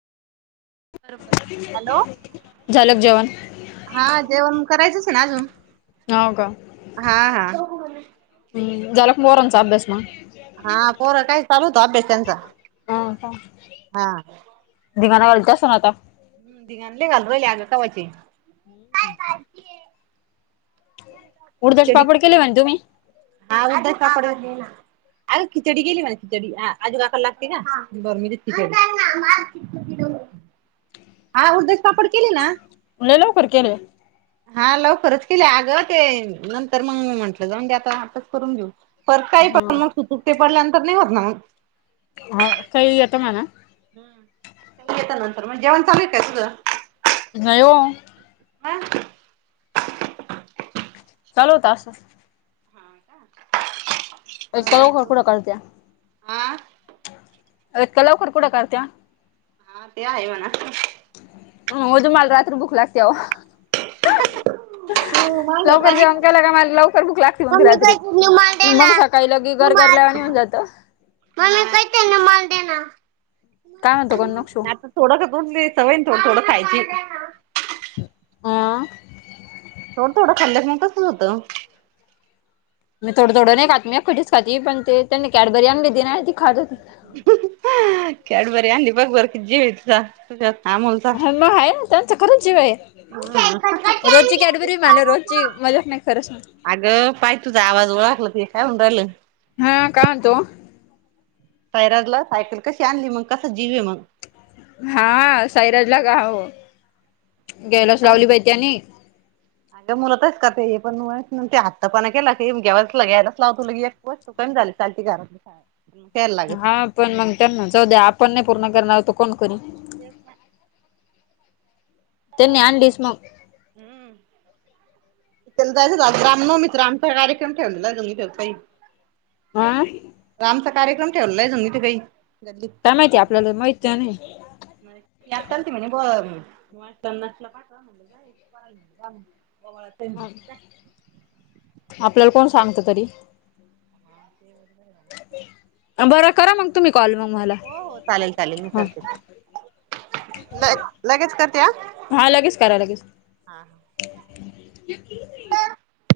Hello झालंक जेवान? हां जेवन,,, करायचंच ना अजून. हो का,, हा हा हं, झालका पोरांचा आब्यास मग? हां पोरं काय चालू होतो अभ्यास त्यांचा,, हां. दिघांना [unintelligible] आता दिंघांना लय घालू रायले अगं कवाचे. [inaudible] [inaudible] उडदाचे पापड केले म्हणे तुमी? हां उडदाचे पापड ले ना. आग खिचडी गेली खिचडी,, हां, आजूकाका ला लागती ना,, हां बर मी देते करून हां उलदाचे पापड केले ना? लय लवकर केले. हां लवकरच केले अगं ते, नंतर मंग म्हंटलं जाऊं दे आता, आताच करून घेऊ. परत काही हं. पडल्यानंतर नाही होत ना मंग, आवाज ताई येतं ना. हं येता नंतर म जेवण चालूय काय सगळं. नाय ओ. [unintelligible] चालु होता. [inaudible] इतक्या लवकर वाटलं कुड करत्या, हा इतक्या लवकर कुड करत्यां. हां ते आहे म्हना. हं [unintelligible] रात्री भुक लागत्या ओ [unintelligible] माझ्या लवकर काय जेवण केलं का मला लवकर भुक लागती मंग मम्मी रात्री. कहते रुमाल दे मंग सक काहीला गी गर गरल्या वानी होउन जातं. [inaudible] काय म्हणतो गं नक्षू? थोडंस दुध [unintelligible] सवयन थोडं थोडं खायची. हां. थोड थोडं खाल्लं की मंग तसंच होतं. मी थोडं थोडं नई खात, मी [unintelligible] खाती पण ते त्यांनी कॅडबरी आणली ना ती खातं होती. कॅडबरी आणली बग बरं कित जीवये तिचा. त्यात अमावास्या. हां म हाय ना त्यांचा खरंच जीव ये. रोची कॅडबरी माला रोची मजाक नाही खरंच सांग. आगं पाय तुझ आवाज ओळखला काय होऊन राहिलं. हां काय अंतो. सैराज ला सायकल कशी आणली मंग कसा जीवे मंग. हां सायराजला [unintelligible] ग्यायलाच लावली बाई त्यांनी. [inaudible] मुलंतच करते हे पण मु ते हत्त पणा केला क गेग्यायलाच लाव तु ली एक तू काही झालील घर. [inaudible] काय. हा पण मग त्यांना जाऊ द्या, आपण नाही करणार तर कोण करणार. ते. त्यांनी आणलीस मग. हम्म. चलय ला राम नोमित राम तगायेम ठलातही. [inaudible] हं. [unintelligible] आमचा कार्यक्रम ठेवलाय [unintelligible] काही. काय माहितीय आपल्याला माहती आहे नाही. आल त म्ह ब पाठ म्ह [inaudible] पळ. [inaudible] आपल्याला कोण सांगत तरी. ते वगैर. बरं करा मग तुम्ही कॉल मग मला हो हो चालेल चालेल मी ह. करते ल लगेच करते या. हा लगेच करा लगेच.